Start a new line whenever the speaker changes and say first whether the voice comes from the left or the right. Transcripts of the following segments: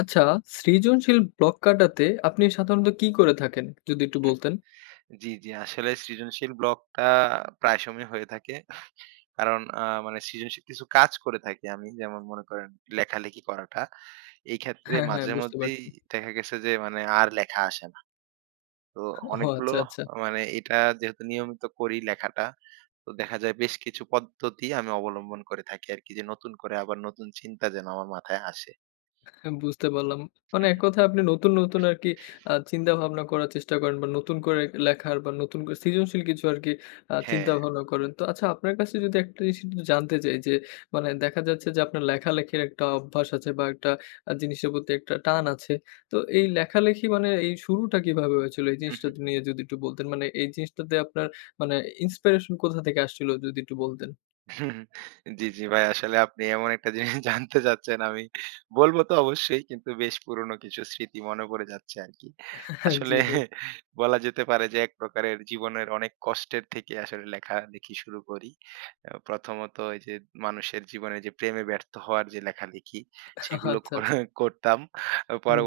left: আচ্ছা, সৃজনশীল ব্লক কাটাতে আপনি সাধারণত কি করে থাকেন? যদি একটু বলতেন।
right: জি, জি। আসলে সৃজনশীল ব্লকটা প্রায় সময় হয়ে থাকে। কারণ মানে সৃজনশীল কিছু কাজ করে থাকি আমি। যেমন মনে করেন লেখালেখি করাটা। এই ক্ষেত্রে
left: হ্যাঁ, হ্যাঁ
right: মাঝে
left: বুঝতে
right: মধ্যেই
left: পারছি।
right: দেখা গেছে যে মানে আর লেখা আসে না। তো
left: ও
right: অনেকগুলো
left: আচ্ছা, আচ্ছা।
right: মানে এটা যেহেতু নিয়মিত করি লেখাটা, তো দেখা যায় বেশ কিছু পদ্ধতি আমি অবলম্বন করে থাকি আরকি যে নতুন করে আবার নতুন চিন্তা যেন আমার মাথায় আসে।
left: হ্যাঁ, বুঝতে পারলাম। মানে
right: হু,
left: এক
right: হু।
left: কথায় আপনি নতুন, নতুন আরকি চিন্তাভাবনা করার চেষ্টা করেন বা নতুন করে লেখার বা নতুন করে সৃজনশীল কিছু আরকি
right: হ্যাঁ।
left: চিন্তাভাবনা করেন। তো আচ্ছা আপনার কাছে যদি একটা জিনিস একটু জানতে চাই যে মানে দেখা যাচ্ছে যে আপনার লেখালেখির একটা অভ্যাস আছে বা একটা জিনিসের প্রতি একটা টান আছে। তো এই লেখালেখি মানে এই শুরুটা কিভাবে হয়েছিল? এই জিনিসটা নিয়ে যদি একটু বলতেন। মানে এই জিনিসটাতে আপনার মানে ইন্সপিরেশন কোথা থেকে আসছিল যদি একটু বলতেন?
right: জি, জি ভাই। আসলে আপনি এমন একটা জিনিস জানতে চাচ্ছেন আমি বলব তো অবশ্যই, কিন্তু বেশ পুরনো কিছু স্মৃতি মনে পড়ে যাচ্ছে আরকি। আসলে
left: জি ভাই।
right: বলা যেতে পারে যে এক প্রকারের জীবনের অনেক কষ্টের থেকে আসলে লেখালেখি শুরু করি। প্রথমত এই যে মানুষের জীবনে যে প্রেমে ব্যর্থ হওয়ার যে লেখালেখি সেগুলো
left: আচ্ছা, আচ্ছা।
right: করতাম।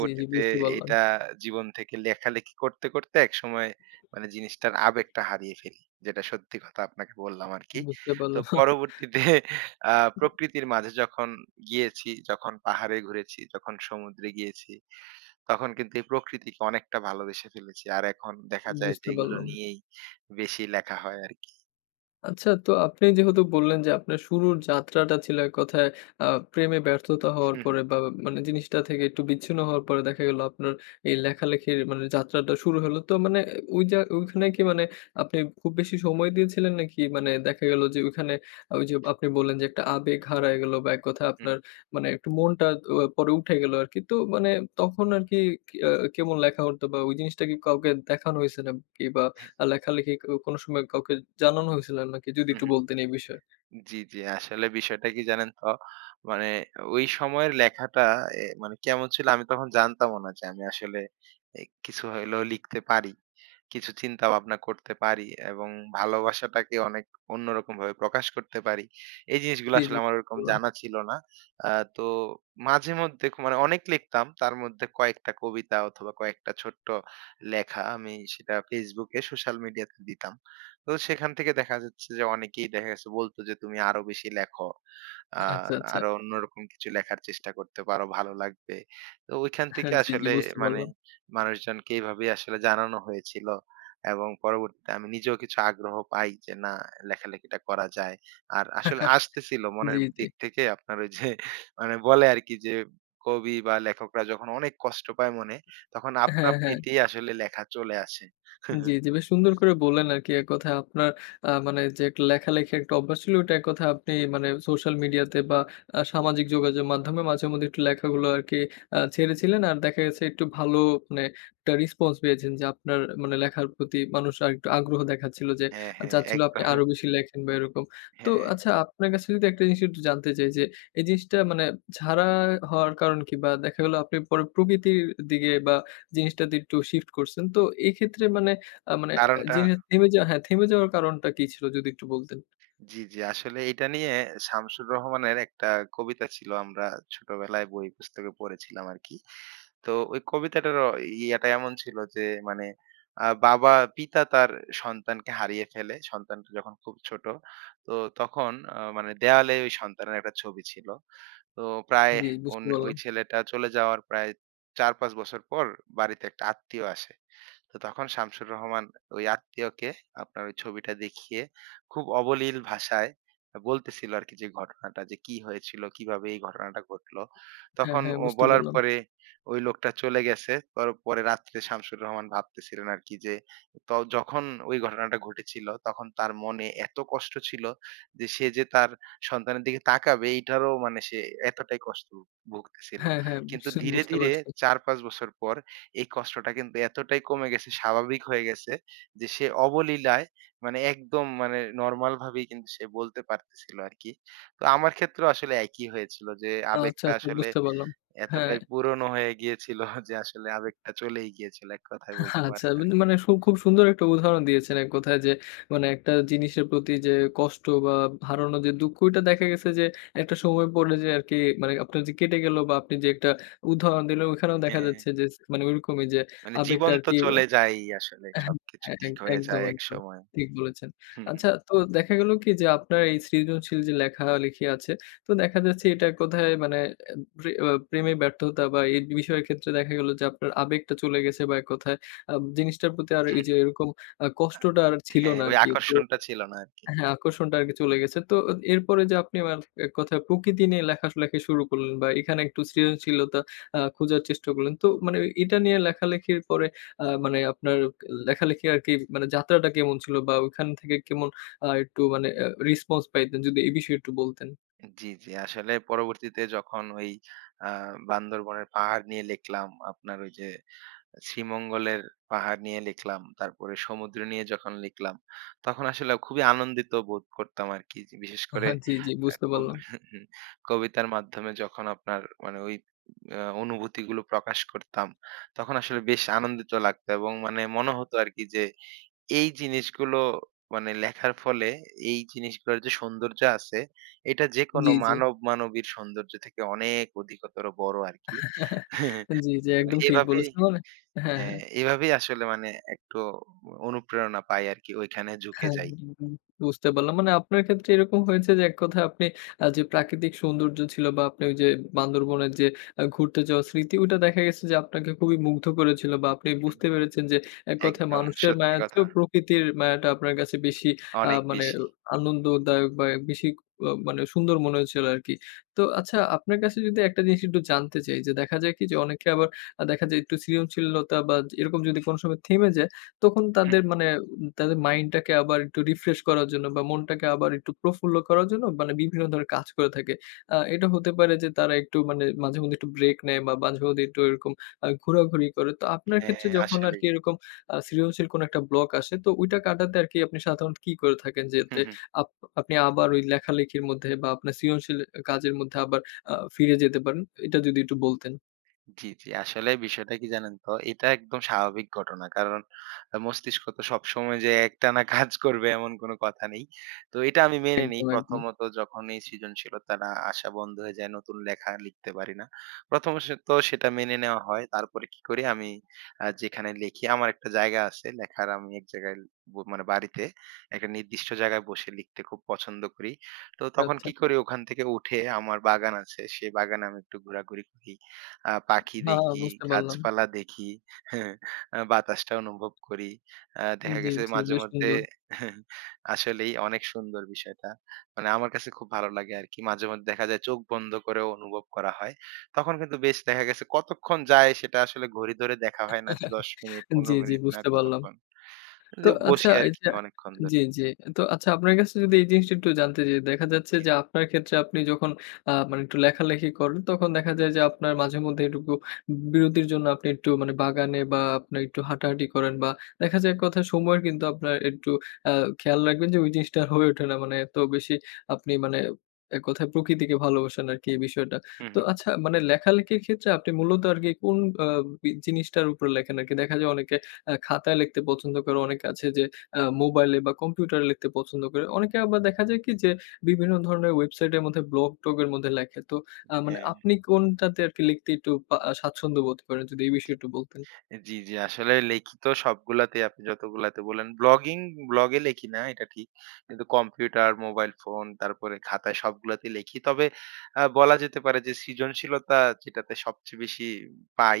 left: জি, জি বুঝতে পারলাম।
right: এটা জীবন থেকে লেখালেখি করতে, করতে একসময় মানে জিনিসটার আবেগটা হারিয়ে ফেলি। যেটা সত্যি কথা আপনাকে বললাম আরকি।
left: বুঝতে
right: তো
left: পারলাম।
right: পরবর্তীতে আ প্রকৃতির মাঝে যখন গিয়েছি, যখন পাহাড়ে ঘুরেছি, যখন সমুদ্রে গিয়েছি, তখন কিন্তু এই প্রকৃতিকে অনেকটা ভালোবেসে ফেলেছি। আর এখন দেখা যায় যে
left: বুঝতে
right: এগুলো
left: পারলাম।
right: নিয়েই বেশি লেখা হয় আরকি।
left: আচ্ছা তো আপনি যেহেতু বললেন যে আপনার শুরুর যাত্রাটা ছিল এক কথায় আ প্রেমে ব্যর্থতা হওয়ার
right: হু, হু,
left: পরে বা মানে জিনিসটা থেকে একটু বিচ্ছিন্ন হওয়ার পরে দেখা গেল আপনার এই লেখালেখির মানে যাত্রাটা শুরু হলো। তো মানে ওই ওইখানে কি মানে আপনি খুব বেশি সময় দিয়েছিলেন নাকি মানে দেখা গেল যে ওইখানে ওই যে আপনি বললেন যে একটা আবেগ হারায় গেল বা এক কথায়
right: হু, হু।
left: আপনার মানে একটু মনটা পরে উঠে গেল আরকি। তো মানে তখন আরকি কি আ কেমন লেখা হতো বা ওই জিনিসটা কি কাউকে দেখানো হইছে নাকি বা
right: হ্যাঁ।
left: লেখালেখি কোনো সময় কাউকে জানানো হয়েছিল নাকি? যদি
right: হু,
left: একটু
right: হু।
left: বলতেন এই বিষয়ে।
right: জি, জি। আসলে বিষয়টা কি জানেন তো? মানে ওই সময়ের লেখাটা মানে কেমন ছিল আমি তখন জানতামও না যে আমি আসলে কিছু হইলেও লিখতে পারি। কিছু চিন্তা ভাবনা করতে পারি এবং ভালোবাসাটাকে অনেক অন্যরকমভাবে প্রকাশ করতে পারি। এই জিনিসগুলো
left: জি,
right: আসলে
left: জি
right: আমার ওরকম
left: বললাম।
right: জানা ছিল না। আ তো মাঝে মধ্যে মানে অনেক লিখতাম। তার মধ্যে কয়েকটা কবিতা অথবা কয়েকটা ছোট্ট লেখা আমি সেটা Facebook এ সোশ্যাল মিডিয়াতে দিতাম। তো সেখান থেকে দেখা যাচ্ছে যে অনেকেই দেখা গেছে বলতো যে তুমি আরো বেশি লেখো। আ
left: আচ্ছা, আচ্ছা।
right: আরো অন্যরকম কিছু লেখার চেষ্টা করতে পারো, ভালো লাগবে। তো ওইখান থেকে
left: হ্যাঁ, জি, জি
right: আসলে
left: বুঝতে
right: মানে
left: পারলাম।
right: মানুষজনকে এইভাবেই আসলে জানানো হয়েছিল। এবং পরবর্তীতে আমি নিজেও কিছু আগ্রহ পাই যে না, লেখালেখিটা করা যায়। আর আসলে আসতেছিল মনের
left: জি, জি।
right: দিক থেকে আপনার ওই যে মানে বলে আরকি যে কবি বা লেখকরা যখন অনেক কষ্ট পায় মনে, তখন আপনা
left: হ্যাঁ, হ্যাঁ।
right: আপনিতেই আসলে লেখা চলে আসে।
left: জি, জি। বেশ সুন্দর করে বললেন আরকি। এককথায় আপনার মানে যে একটা লেখালেখির একটা অভ্যাস ছিল, ওটা এককথায় আপনি মানে সোশ্যাল মিডিয়াতে বা সামাজিক যোগাযোগের মাধ্যমে মাঝেমধ্যে একটু লেখাগুলো আরকি ছেড়েছিলেন। আর দেখা গেছে একটু ভালো মানে একটা রেসপন্স পেয়েছেন যে আপনার মানে লেখার প্রতি মানুষ আরেকটু আগ্রহ দেখাচ্ছিল যে
right: হ্যাঁ, হ্যাঁ
left: চাচ্ছিল আপনি
right: একদম।
left: আরো বেশি লেখেন বা এরকম। তো
right: হ্যাঁ,
left: আচ্ছা আপনার কাছে যদি একটা জিনিস একটু জানতে চাই যে, এই জিনিসটা মানে ছাড়া হওয়ার কারণ কি? বা দেখা গেল আপনি পরে প্রকৃতির দিকে বা জিনিসটাতে একটু শিফট করছেন। তো এক্ষেত্রে মানে মানে
right: কারণটা
left: জিনিস থেমে যাওয়া হ্যাঁ, থেমে যাওয়ার কারণটা কি ছিল যদি একটু বলতেন?
right: জি, জি। আসলে এটা নিয়ে শামসুর রহমানের একটা কবিতা ছিল, আমরা ছোটবেলায় বই পুস্তকে পড়েছিলাম আরকি। তো ওই কবিতাটার ইয়াটা এমন ছিল যে মানে বাবা পিতা তার সন্তানকে হারিয়ে ফেলে। সন্তানটা যখন খুব ছোট। তো তখন মানে দেয়ালে ওই সন্তানের একটা ছবি ছিল। তো প্রায়
left: জি, বুঝতে
right: ওই
left: পারলাম।
right: ছেলেটা চলে যাওয়ার প্রায় ৪-৫ বছর পর বাড়িতে একটা আত্মীয় আসে। তো তখন শামসুর রহমান ওই আত্মীয়কে আপনার ওই ছবিটা দেখিয়ে খুব অবলীল ভাষায় বলতেছিল আরকি যে ঘটনাটা যে কি হয়েছিল, কিভাবে এই ঘটনাটা ঘটলো।
left: হ্যাঁ,
right: তখন
left: হ্যাঁ,
right: ও
left: বুঝতে
right: বলার
left: পারলাম।
right: পরে ওই লোকটা চলে গেছে। পর পরে রাত্রে শামসুর রহমান ভাবতেছিলেন আরকি যে ত যখন ওই ঘটনাটা ঘটেছিল তখন তার মনে এত কষ্ট ছিল যে সে যে তার সন্তানের দিকে তাকাবে এইটারও মানে সে এতটাই কষ্ট ভুগতেছিল।
left: হ্যাঁ, হ্যাঁ,
right: কিন্তু
left: বুঝতে
right: ধীরে,
left: বুঝতে
right: ধীরে
left: পারছি।
right: ৪-৫ বছর পর এই কষ্টটা কিন্তু এতটাই কমে গেছে, স্বাভাবিক হয়ে গেছে যে সে অবলীলায় মানে একদম মানে নরমাল ভাবেই কিন্তু সে বলতে পারতেছিল আরকি। তো আমার ক্ষেত্রেও আসলে একই হয়েছিল যে
left: আচ্ছা,
right: আবেগটা
left: আচ্ছা
right: আসলে
left: বুঝতে পারলাম। হ্যাঁ,
right: এতটাই পুরনো হয়ে গিয়েছিল যে আসলে আবেগটা চলেই গিয়েছিল এক কথায় বলতে
left: আচ্ছা
right: পারেন
left: মানে
right: আরকি।
left: মানে সু খুব সুন্দর একটা উদাহরণ দিয়েছেন এক কথায় যে মানে একটা জিনিসের প্রতি যে কষ্ট বা হারানোর যে দুঃখ ওইটা দেখা গেছে যে একটা সময় পরে যে আরকি মানে আপনার যে কেটে গেল বা আপনি যে একটা উদাহরণ দিলেন ওইখানেও দেখা
right: হ্যাঁ,
left: যাচ্ছে যে মানে ওইরকমই যে
right: মানে
left: আবেগটা
right: জীবন তো
left: আরকি
right: চলে যায়ই আসলে।
left: হ্যাঁ,
right: সবকিছু
left: হ্যাঁ,
right: ঠিক হয়ে
left: একদম,
right: যায়
left: একদম।
right: একসময়।
left: ঠিক বলেছেন।
right: হু, হু।
left: আচ্ছা তো দেখা গেল কি যে আপনার এই সৃজনশীল যে লেখালেখি আছে, তো দেখা যাচ্ছে এটা কোথায় মানে এ প্রে আ প্রেমে ব্যর্থতা বা এই বিষয়ের ক্ষেত্রে দেখা গেল যে আপনার আবেগটা চলে গেছে বা এক কথায় আ জিনিসটার প্রতি আর এই যে এরকম
right: আ
left: কষ্টটা আর ছিল
right: হ্যাঁ,
left: না
right: ওই
left: আরকি। তো
right: আকর্ষণটা ছিল না আরকি।
left: হ্যাঁ, আকর্ষণটা আরকি চলে গেছে। তো এরপরে যে আপনি আমার এক কথায় প্রকৃতি নিয়ে লেখালেখি শুরু করলেন বা এখানে একটু সৃজনশীলতা খোঁজার চেষ্টা করলেন। তো মানে এটা নিয়ে লেখালেখির পরে মানে আপনার লেখালেখি আরকি মানে যাত্রাটা কেমন ছিল বা ওইখান থেকে কেমন একটু মানে রেসপন্স পাইতেন? যদি এই বিষয়ে একটু বলতেন।
right: জি, জি। আসলে পরবর্তীতে যখন ওই আ বান্দরবনের পাহাড় নিয়ে লিখলাম, আপনার ওই যে শ্রীমঙ্গলের পাহাড় নিয়ে লিখলাম, তারপরে সমুদ্র নিয়ে যখন লিখলাম, তখন আসলে খুবই আনন্দিত বোধ করতাম আরকি। যে বিশেষ করে
left: আহা জি, জি বুঝতে
right: খুব
left: পারলাম।
right: কবিতার মাধ্যমে যখন আপনার মানে ওই অনুভূতিগুলো প্রকাশ করতাম, তখন আসলে বেশ আনন্দিত লাগতো এবং মানে মনে হতো আরকি যে এই জিনিসগুলো মানে লেখার ফলে এই জিনিসগুলোর যে সৌন্দর্য আছে, এটা যেকোনো
left: জি, জি।
right: মানব মানবীর সৌন্দর্য থেকে অনেক অধিকতর বড় আরকি।
left: জি, জি
right: তো
left: একদম ঠিক
right: এভাবেই
left: বলেছেন মানে হ্যাঁ, হ্যাঁ।
right: হ্যাঁ, এভাবেই আসলে মানে একটু অনুপ্রেরণা পাই আরকি ওইখানে ঝুঁকে
left: হ্যাঁ,
right: যাই।
left: হুম, বুঝতে পারলাম। মানে আপনার ক্ষেত্রে এরকম হয়েছে যে এক কথায় আপনি যে প্রাকৃতিক সৌন্দর্য ছিল বা আপনি ওই যে বান্দরবনের যে ঘুরতে যাওয়ার স্মৃতি ওটা দেখা গেছে যে আপনাকে খুবই মুগ্ধ করেছিল বা আপনি
right: হুম,
left: বুঝতে পেরেছেন যে এক কথায়
right: একদম
left: মানুষের
right: সত্যি
left: মায়ার
right: কথা।
left: চেয়েও প্রকৃতির মায়াটা আপনার কাছে বেশি
right: অনেক
left: মানে
right: বেশি।
left: আনন্দদায়ক বা বেশি মানে সুন্দর মনে হয়েছিল আরকি। তো আচ্ছা আপনার কাছে যদি একটা জিনিস একটু জানতে চাই যে দেখা যায় কি যে অনেকে আবার দেখা যায় একটু সৃজনশীলতা বা এরকম যদি কোনো সময় থেমে যায় তখন তাদের
right: হুম,
left: মানে তাদের মাইন্ডটাকে আবার একটু রিফ্রেশ করার জন্য বা মনটাকে আবার একটু প্রফুল্ল করার জন্য মানে বিভিন্ন ধরনের কাজ করে থাকে। এটা হতে পারে যে তারা একটু মানে মাঝেমধ্যে একটু ব্রেক নেয় বা মাঝেমধ্যে একটু এরকম ঘোরাঘুরি করে। তো আপনার
right: হ্যাঁ,
left: ক্ষেত্রে যখন
right: আসলেই।
left: আরকি এরকম সৃজনশীল কোনো একটা ব্লক আসে তো ওইটা কাটাতে আরকি আপনি সাধারণত কি করে থাকেন? যাতে আপ আপনি আবার ওই লেখালেখির মধ্যে বা আপনার সৃজনশীল কাজের মধ্যে আবার ফিরে যেতে পারেন। এটা যদি একটু বলতেন।
right: জি, জি। আসলে বিষয়টা কি জানেন তো? এটা একদম স্বাভাবিক ঘটনা। কারণ মস্তিষ্ক তো সবসময় যে একটানা কাজ করবে এমন কোনো কথা নেই। তো এটা আমি মেনে নেই।
left: একদম, একদম।
right: প্রথমত যখন এই সৃজনশীলতাটা আসা বন্ধ হয়ে যায়, নতুন লেখা লিখতে পারি না। প্রথমত তো সেটা মেনে নেওয়া হয়। তারপরে কি করি আমি যেখানে লিখি আমার একটা জায়গা আছে। লেখার আমি এক জায়গায় মানে বাড়িতে একটা নির্দিষ্ট জায়গায় বসে লিখতে খুব পছন্দ করি। তো
left: আচ্ছা,
right: তখন
left: আচ্ছা।
right: কি করি ওখান থেকে উঠে আমার বাগান আছে। সেই বাগানে আমি একটু ঘোরাঘুরি করি। পাখি
left: হ্যাঁ,
right: দেখি,
left: বুঝতে পারলাম।
right: গাছপালা দেখি, বাতাসটা অনুভব করি। দেখা
left: জি,
right: গেছে
left: জি।
right: মাঝে
left: বেশ
right: মধ্যে
left: সুন্দর।
right: আসলেই অনেক সুন্দর বিষয়টা। মানে আমার কাছে খুব ভালো লাগে আরকি। মাঝে মধ্যে দেখা যায় চোখ বন্ধ করেও অনুভব করা হয়। তখন কিন্তু বেশ দেখা গেছে কতক্ষণ যায় সেটা আসলে ঘড়ি ধরে দেখা হয় না যে ১০ মিনিট,
left: জি,
right: ১৫
left: জি
right: মিনিট, না
left: বুঝতে পারলাম।
right: কতক্ষণ।
left: তো
right: কিন্তু
left: আচ্ছা
right: বসি
left: এই
right: আরকি
left: যে
right: অনেকক্ষণ
left: জি,
right: ধরে।
left: জি। তো আচ্ছা আপনার কাছে যদি এই জিনিসটা একটু জানতে চাই, দেখা যাচ্ছে
right: জি।
left: যে আপনার ক্ষেত্রে আপনি যখন মানে একটু লেখালেখি করেন তখন দেখা যায় যে আপনার মাঝে মধ্যে এটুকু বিরতির জন্য আপনি একটু মানে বাগানে বা আপনার একটু হাঁটাহাঁটি করেন বা দেখা যায় এক কথায় সময়ের কিন্তু আপনার একটু আ খেয়াল রাখবেন যে ওই জিনিসটা আর হয়ে ওঠে না। মানে এত বেশি আপনি মানে এক কথায় প্রকৃতিকে ভালোবাসেন আরকি এই বিষয়টা।
right: হু,
left: তো
right: হু।
left: আচ্ছা মানে লেখালেখির ক্ষেত্রে আপনি মূলত আরকি কোন আ বি জিনিসটার উপরে লেখেন আরকি? দেখা যায় অনেকে খাতায় লিখতে পছন্দ করে, অনেকে আছে যে মোবাইলে বা কম্পিউটারে লিখতে পছন্দ করে। অনেকে আবার দেখা যায় কি যে বিভিন্ন ধরনের ওয়েবসাইটের মধ্যে ব্লগ-টগ এর মধ্যে লেখে। তো মানে
right: হ্যাঁ।
left: আপনি কোনটাতে আরকি লিখতে একটু স্বাচ্ছন্দ্য বোধ করেন? যদি এই বিষয়ে একটু বলতেন।
right: জি, জি। আসলে লেখিত সবগুলাতেই আপনি যতগুলাতে বললেন, ব্লগে লেখি না এটা ঠিক। কিন্তু কম্পিউটার, মোবাইল ফোন, তারপরে খাতায় সবগুলাতেই লেখি। তবে বলা যেতে পারে যে সৃজনশীলতা যেটাতে সবচেয়ে বেশি পাই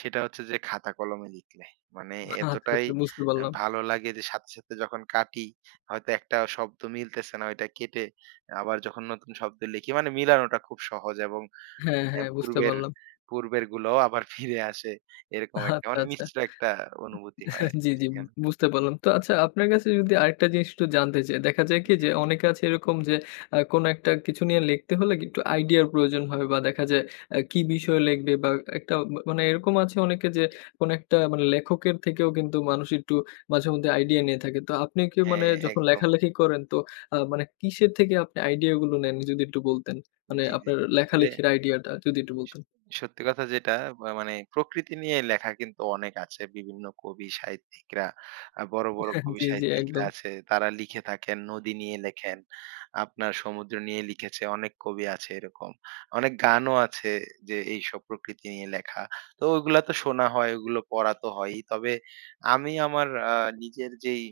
right: সেটা হচ্ছে যে খাতা কলমে লিখলে। মানে
left: আচ্ছা,
right: এতটাই
left: আচ্ছা বুঝতে পারলাম।
right: ভালো লাগে যে সাথে, সাথে যখন কাটি, হয়তো একটা শব্দ মিলতেছে না ওইটা কেটে আবার যখন নতুন শব্দ লিখি মানে মিলানোটা খুব সহজ এবং
left: হ্যাঁ,
right: হ্যাঁ,
left: হ্যাঁ বুঝতে
right: পূর্বের
left: পারলাম।
right: পূর্বের গুলোও আবার ফিরে আসে। এরকম
left: আচ্ছা,
right: একটা মানে
left: আচ্ছা।
right: মিশ্র একটা অনুভূতি হয়
left: জি,
right: আরকি
left: জি,
right: সেখানে।
left: বুঝতে পারলাম। তো আচ্ছা আপনার কাছে যদি আরেকটা জিনিস একটু জানতে চাই। দেখা যায় কি
right: জি,
left: যে অনেকে আছে এরকম যে কোনো একটা কিছু নিয়ে লিখতে হলে কি একটু আইডিয়ার প্রয়োজন হয় বা দেখা যায় কি বিষয়ে লিখবে বা একটা মানে এরকম আছে অনেকে যে কোনো একটা মানে লেখকের থেকেও কিন্তু মানুষ একটু মাঝেমধ্যে আইডিয়া নিয়ে থাকে। তো আপনি কি মানে
right: হ্যাঁ,
left: যখন
right: একদম।
left: লেখালেখি করেন তো মানে কিসের থেকে আপনি আইডিয়াগুলো নেন যদি একটু বলতেন? মানে
right: জি, জি।
left: আপনার
right: তবে
left: লেখালেখির আইডিয়াটা যদি একটু
right: স
left: বলতেন।
right: সত্যি কথা যেটা বা মানে প্রকৃতি নিয়ে লেখা কিন্তু অনেক আছে। বিভিন্ন কবি সাহিত্যিকরা, বড়, বড় কবি
left: জি, জি,
right: সাহিত্যিকরা
left: একদম
right: আছে। তারা লিখে থাকেন, নদী নিয়ে লেখেন। আপনার সমুদ্র নিয়ে লিখেছে, অনেক কবি আছে এরকম। অনেক গানও আছে যে এইসব প্রকৃতি নিয়ে লেখা। তো ওগুলা তো শোনা হয়, ওগুলো পড়া তো হয়ই। তবে আমি আমার নিজের যেই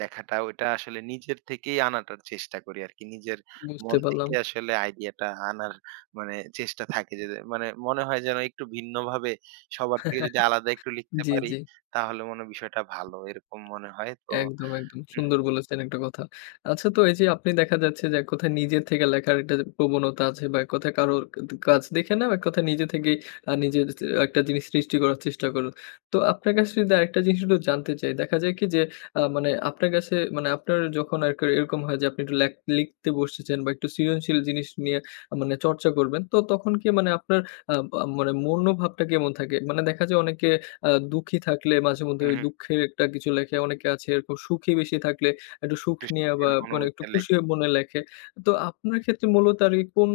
right: লেখাটা ওইটা আসলে নিজের থেকেই আনাটার চেষ্টা করি আরকি। নিজের
left: বুঝতে
right: মন
left: পারলাম।
right: থেকে আসলে আইডিয়াটা আনার মানে চেষ্টা থাকে যে মানে মনে হয় যেন একটু ভিন্নভাবে সবার থেকে যদি আলাদা একটু লিখতে
left: জি,
right: পারি
left: জি।
right: তাহলে মনে হয় বিষয়টা ভালো। এরকম মনে হয়। তো
left: একদম, একদম।
right: হু, হু,
left: সুন্দর বলেছেন একটা কথা। আচ্ছা তো এই যে আপনি দেখা যাচ্ছে যে এক কথায় নিজের থেকে লেখার একটা যে প্রবণতা আছে বা এক কথায় কারোর কাজ দেখে না বা এক কথায় নিজে থেকেই নিজের একটা জিনিস সৃষ্টি করার চেষ্টা করেন। তো আপনার কাছে যদি আরেকটা জিনিস একটু জানতে চাই। দেখা যায় কি যে মানে আপনার কাছে মানে আপনার যখন আর কি এরকম হয় যে আপনি একটু লিখতে বসেছেন বা একটু সৃজনশীল জিনিস নিয়ে মানে চর্চা করবেন। তো তখন কি মানে আপনার আ আ মানে মনোভাবটা কেমন থাকে? মানে দেখা যায় অনেকে দুঃখী থাকলে মাঝেমধ্যে
right: হু,
left: ওই
right: হু।
left: দুঃখের একটা কিছু লেখে। অনেকে আছে এরকম সুখী বেশি থাকলে একটু সুখ
right: একটু
left: নিয়ে বা
right: শীতের
left: মানে একটু
right: অনুভূতিটা লেখ
left: খুশি হয়ে মনে লেখে। তো আপনার ক্ষেত্রে মূলত আরকি কোন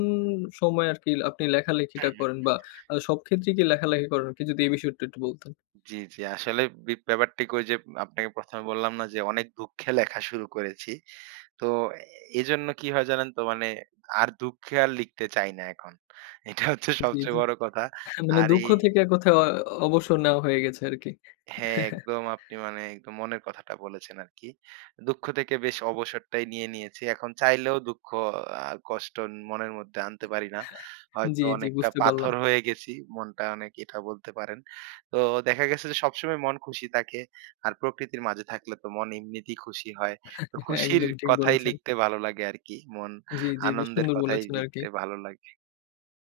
left: সময় আরকি আপনি
right: হু,
left: লেখালেখিটা
right: হু।
left: করেন বা সব ক্ষেত্রেই কি লেখালেখি করেন আরকি? যদি এই বিষয়টা একটু বলতেন।
right: জি, জি। আসলে ব্যাপারটিকে ওই যে আপনাকে ১ম এ বললাম না যে অনেক দুঃখে লেখা শুরু করেছি। তো এজন্য কি হয় জানেন তো মানে আর দুঃখে আর লিখতে চাই না এখন। এটা হচ্ছে
left: জি, জি।
right: সবচেয়ে বড় কথা।
left: মানে
right: আর
left: দুঃখ
right: এই
left: থেকে কোথাও অবসর নেওয়া হয়ে গেছে আরকি।
right: হ্যাঁ, একদম আপনি মানে একদম মনের কথাটা বলেছেন আরকি। দুঃখ থেকে বেশ অবসরটাই নিয়ে নিয়েছি। এখন চাইলেও দুঃখ কষ্ট মনের মধ্যে আনতে পারি না।
left: জি,
right: হয়তো
left: জি
right: অনেকটা
left: বুঝতে পারলাম।
right: পাথর হয়ে গেছি। মনটা অনেক এটা বলতে পারেন। তো দেখা গেছে যে সবসময় মন খুশি থাকে। আর প্রকৃতির মাঝে থাকলে তো মন এমনিতেই খুশি হয়। তো খুশির
left: একদম ঠিক
right: কথাই
left: বলেছেন।
right: লিখতে ভালো লাগে আরকি। মন
left: জি, জি বেশ
right: আনন্দের
left: সুন্দর
right: কথাই
left: বলেছেন আরকি।
right: লিখতে ভালো লাগে।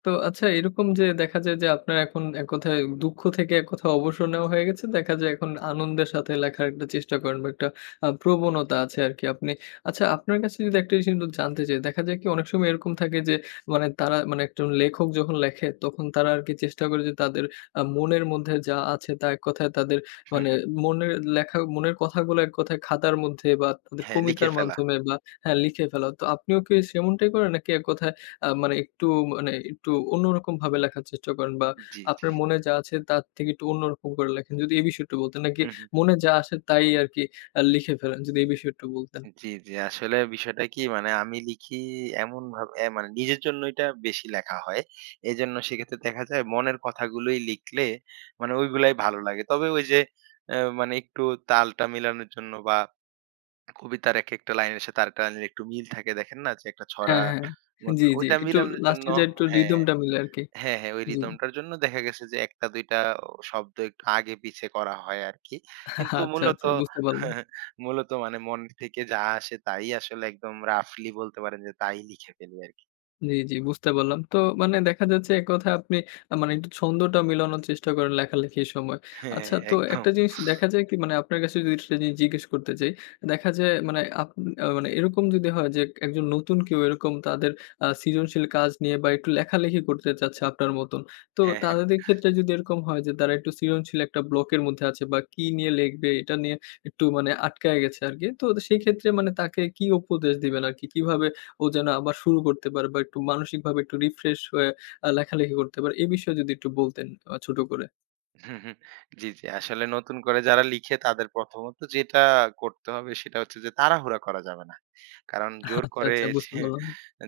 left: তো আচ্ছা এরকম যে দেখা যায় যে আপনার এখন এক কথায় দুঃখ থেকে এক কথায় অবসর নেওয়া হয়ে গেছে। দেখা যায় এখন আনন্দের সাথে লেখার একটা চেষ্টা করেন বা একটা প্রবণতা আছে আরকি আপনি আচ্ছা আপনার কাছে যদি একটা জিনিস কিন্তু জানতে চাই, দেখা যায় কি অনেক সময় এরকম থাকে যে মানে তারা মানে একজন লেখক যখন লেখে তখন তারা আরকি চেষ্টা করে যে তাদের মনের মধ্যে যা আছে তা এক কথায় তাদের
right: হু,
left: মানে
right: হু।
left: মনের লেখা মনের কথাগুলো এক কথায় খাতার মধ্যে বা তাদের
right: হ্যাঁ, লিখে
left: কবিতার
right: ফেলা।
left: মাধ্যমে বা হ্যাঁ, লিখে ফেলা। তো আপনিও কি সেমনটাই করেন নাকি এক কথায় মানে একটু অন্যরকমভাবে লেখার চেষ্টা করেন বা
right: জি,
left: আপনার
right: জি।
left: মনে যা আছে তার থেকে একটু অন্যরকম করে লেখেন। যদি এই বিষয়টা বলতেন নাকি
right: হু, হু।
left: মনে যা আসে তাই আরকি লিখে ফেলেন? যদি এই বিষয়টা বলতেন।
right: জি, জি। আসলে বিষয়টা কি মানে আমি লিখি এমনভাবে মানে নিজের জন্য এটা বেশি লেখা হয়। এজন্য সেক্ষেত্রে দেখা যায় মনের কথাগুলোই লিখলে মানে ওইগুলাই ভালো লাগে। তবে ওই যে মানে একটু তালটা মিলানোর জন্য বা কবিতার একেকটা লাইনের সাথে আরেকটা লাইনের একটু মিল থাকে দেখেন না যে একটা ছড়া
left: হ্যাঁ, হ্যাঁ।
right: মত
left: জি, জি।
right: ওইটা
left: একটু
right: মিলানোর জন্য
left: লাস্টে যেয়ে একটু
right: হ্যাঁ।
left: রিদমটা মিলে আরকি।
right: হ্যাঁ, হ্যাঁ, ওই
left: জি।
right: রিদমটার জন্য দেখা গেছে যে ১ টা ২ টা শব্দ একটু আগে পিছে করা হয় আরকি। কিন্তু
left: আচ্ছা,
right: মূলত
left: আচ্ছা বুঝতে পারলাম।
right: মূলত মানে মন থেকে যা আসে তাই আসলে একদম রাফলি বলতে পারেন যে তাই লিখে ফেলি আরকি।
left: জি, জি বুঝতে পারলাম। তো মানে দেখা যাচ্ছে এককথায় আপনি মানে একটু ছন্দটা মিলানোর চেষ্টা করেন লেখালেখির সময়।
right: হ্যাঁ,
left: আচ্ছা তো
right: একদম।
left: একটা জিনিস দেখা যায় কি মানে আপনার কাছে যদি সেটা জিনিস জিজ্ঞেস করতে চাই, দেখা যায় মানে আপ আ মানে এরকম যদি হয় যে একজন নতুন কেউ এরকম তাদের সৃজনশীল কাজ নিয়ে বা একটু লেখালেখি করতে চাচ্ছে আপনার মতন। তো
right: হ্যাঁ।
left: তাদের ক্ষেত্রে যদি এরকম হয় যে তারা একটু সৃজনশীল একটা ব্লকের মধ্যে আছে বা কি নিয়ে লিখবে এটা নিয়ে একটু মানে আটকায় গেছে আরকি। তো সেই ক্ষেত্রে মানে তাকে কি উপদেশ দিবেন আরকি? কিভাবে ও যেন আবার শুরু করতে পারে বা একটু মানসিকভাবে একটু রিফ্রেশ হয়ে লেখালেখি করতে পারে। এ বিষয়ে যদি একটু বলতেন ছোট করে।
right: হুম, হুম। জি, জি। আসলে নতুন করে যারা লিখে তাদের প্রথমত যেটা করতে হবে সেটা হচ্ছে যে তাড়াহুড়া করা যাবে না। কারণ জোর
left: আচ্ছা,
right: করে
left: আচ্ছা বুঝতে
right: সে-
left: পারলাম।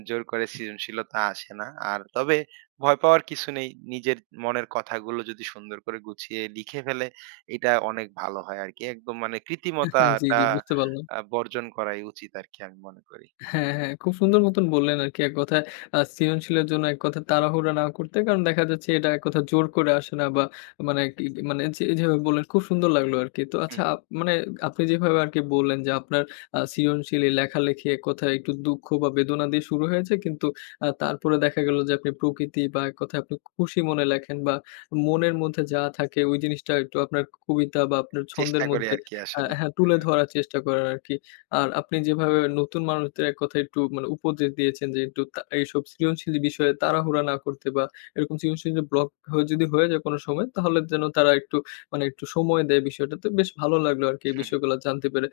right: জোর করে সৃজনশীলতা আসে না। আর তবে ভয় পাওয়ার কিছু নেই। নিজের মনের কথাগুলো যদি সুন্দর করে গুছিয়ে লিখে ফেলে এটা অনেক ভালো হয় আরকি। একদম মানে
left: জি,
right: কৃত্রিমতাটা
left: জি বুঝতে পারলাম।
right: বর্জন করাই উচিত আরকি আমি মনে করি।
left: হ্যাঁ, হ্যাঁ। হ্যাঁ। খুব সুন্দর মতন বললেন আরকি এক কথায় সৃজনশীলের জন্য এক কথায় তাড়াহুড়া না করতে। কারণ দেখা যাচ্ছে এটা এক কথায় জোর করে আসে না বা মানে কি মানে যে যেভাবে বললেন খুব সুন্দর লাগলো আরকি। তো আচ্ছা
right: হুম, হুম।
left: মানে আপনি যেভাবে আরকি বললেন যে আপনার সৃজনশীল এই লেখালেখি এক কথায় একটু দুঃখ বা বেদনা দিয়ে শুরু হয়েছে। কিন্তু তারপরে দেখা গেল যে আপনি প্রকৃতি বা এক কথায় আপনি খুশি মনে লেখেন বা মনের মধ্যে যা থাকে ওই জিনিসটা একটু আপনার কবিতা বা আপনার ছন্দের
right: চেষ্টা করি
left: মধ্যে
right: আরকি আসলে।
left: হ্যাঁ, তুলে
right: হুম, হুম।
left: ধরার চেষ্টা করেন আরকি। আর আপনি যেভাবে নতুন মানুষদের এক কথায় একটু মানে উপদেশ দিয়েছেন যে একটু এইসব সৃজনশীল বিষয়ে তাড়াহুড়া না করতে বা এরকম সৃজনশীল ব্লক হয়ে যদি হয়ে যায় কোনো সময় তাহলে যেন তারা একটু মানে একটু সময় দেয় বিষয়টাতে। বেশ ভালো লাগলো আরকি এই
right: হুম,
left: বিষয়গুলো জানতে পেরে।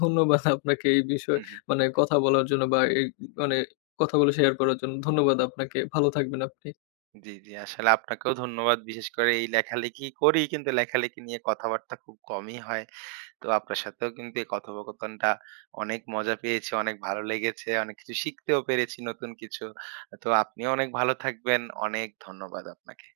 left: ধন্যবাদ আপনাকে এই বিষয়ে
right: হুম।
left: মানে কথা বলার জন্য বা এই মানে কথা বলে শেয়ার করার জন্য। ধন্যবাদ আপনাকে। ভালো থাকবেন আপনি।
right: জি, জি। আসলে আপনাকেও ধন্যবাদ। বিশেষ করে এই লেখালেখি করি কিন্তু লেখালেখি নিয়ে কথাবার্তা খুব কমই হয়। তো আপনার সাথেও কিন্তু এই কথোপকথনটা অনেক মজা পেয়েছি, অনেক ভালো লেগেছে, অনেক কিছু শিখতেও পেরেছি নতুন কিছু। তো আপনিও অনেক ভালো থাকবেন। অনেক ধন্যবাদ আপনাকে।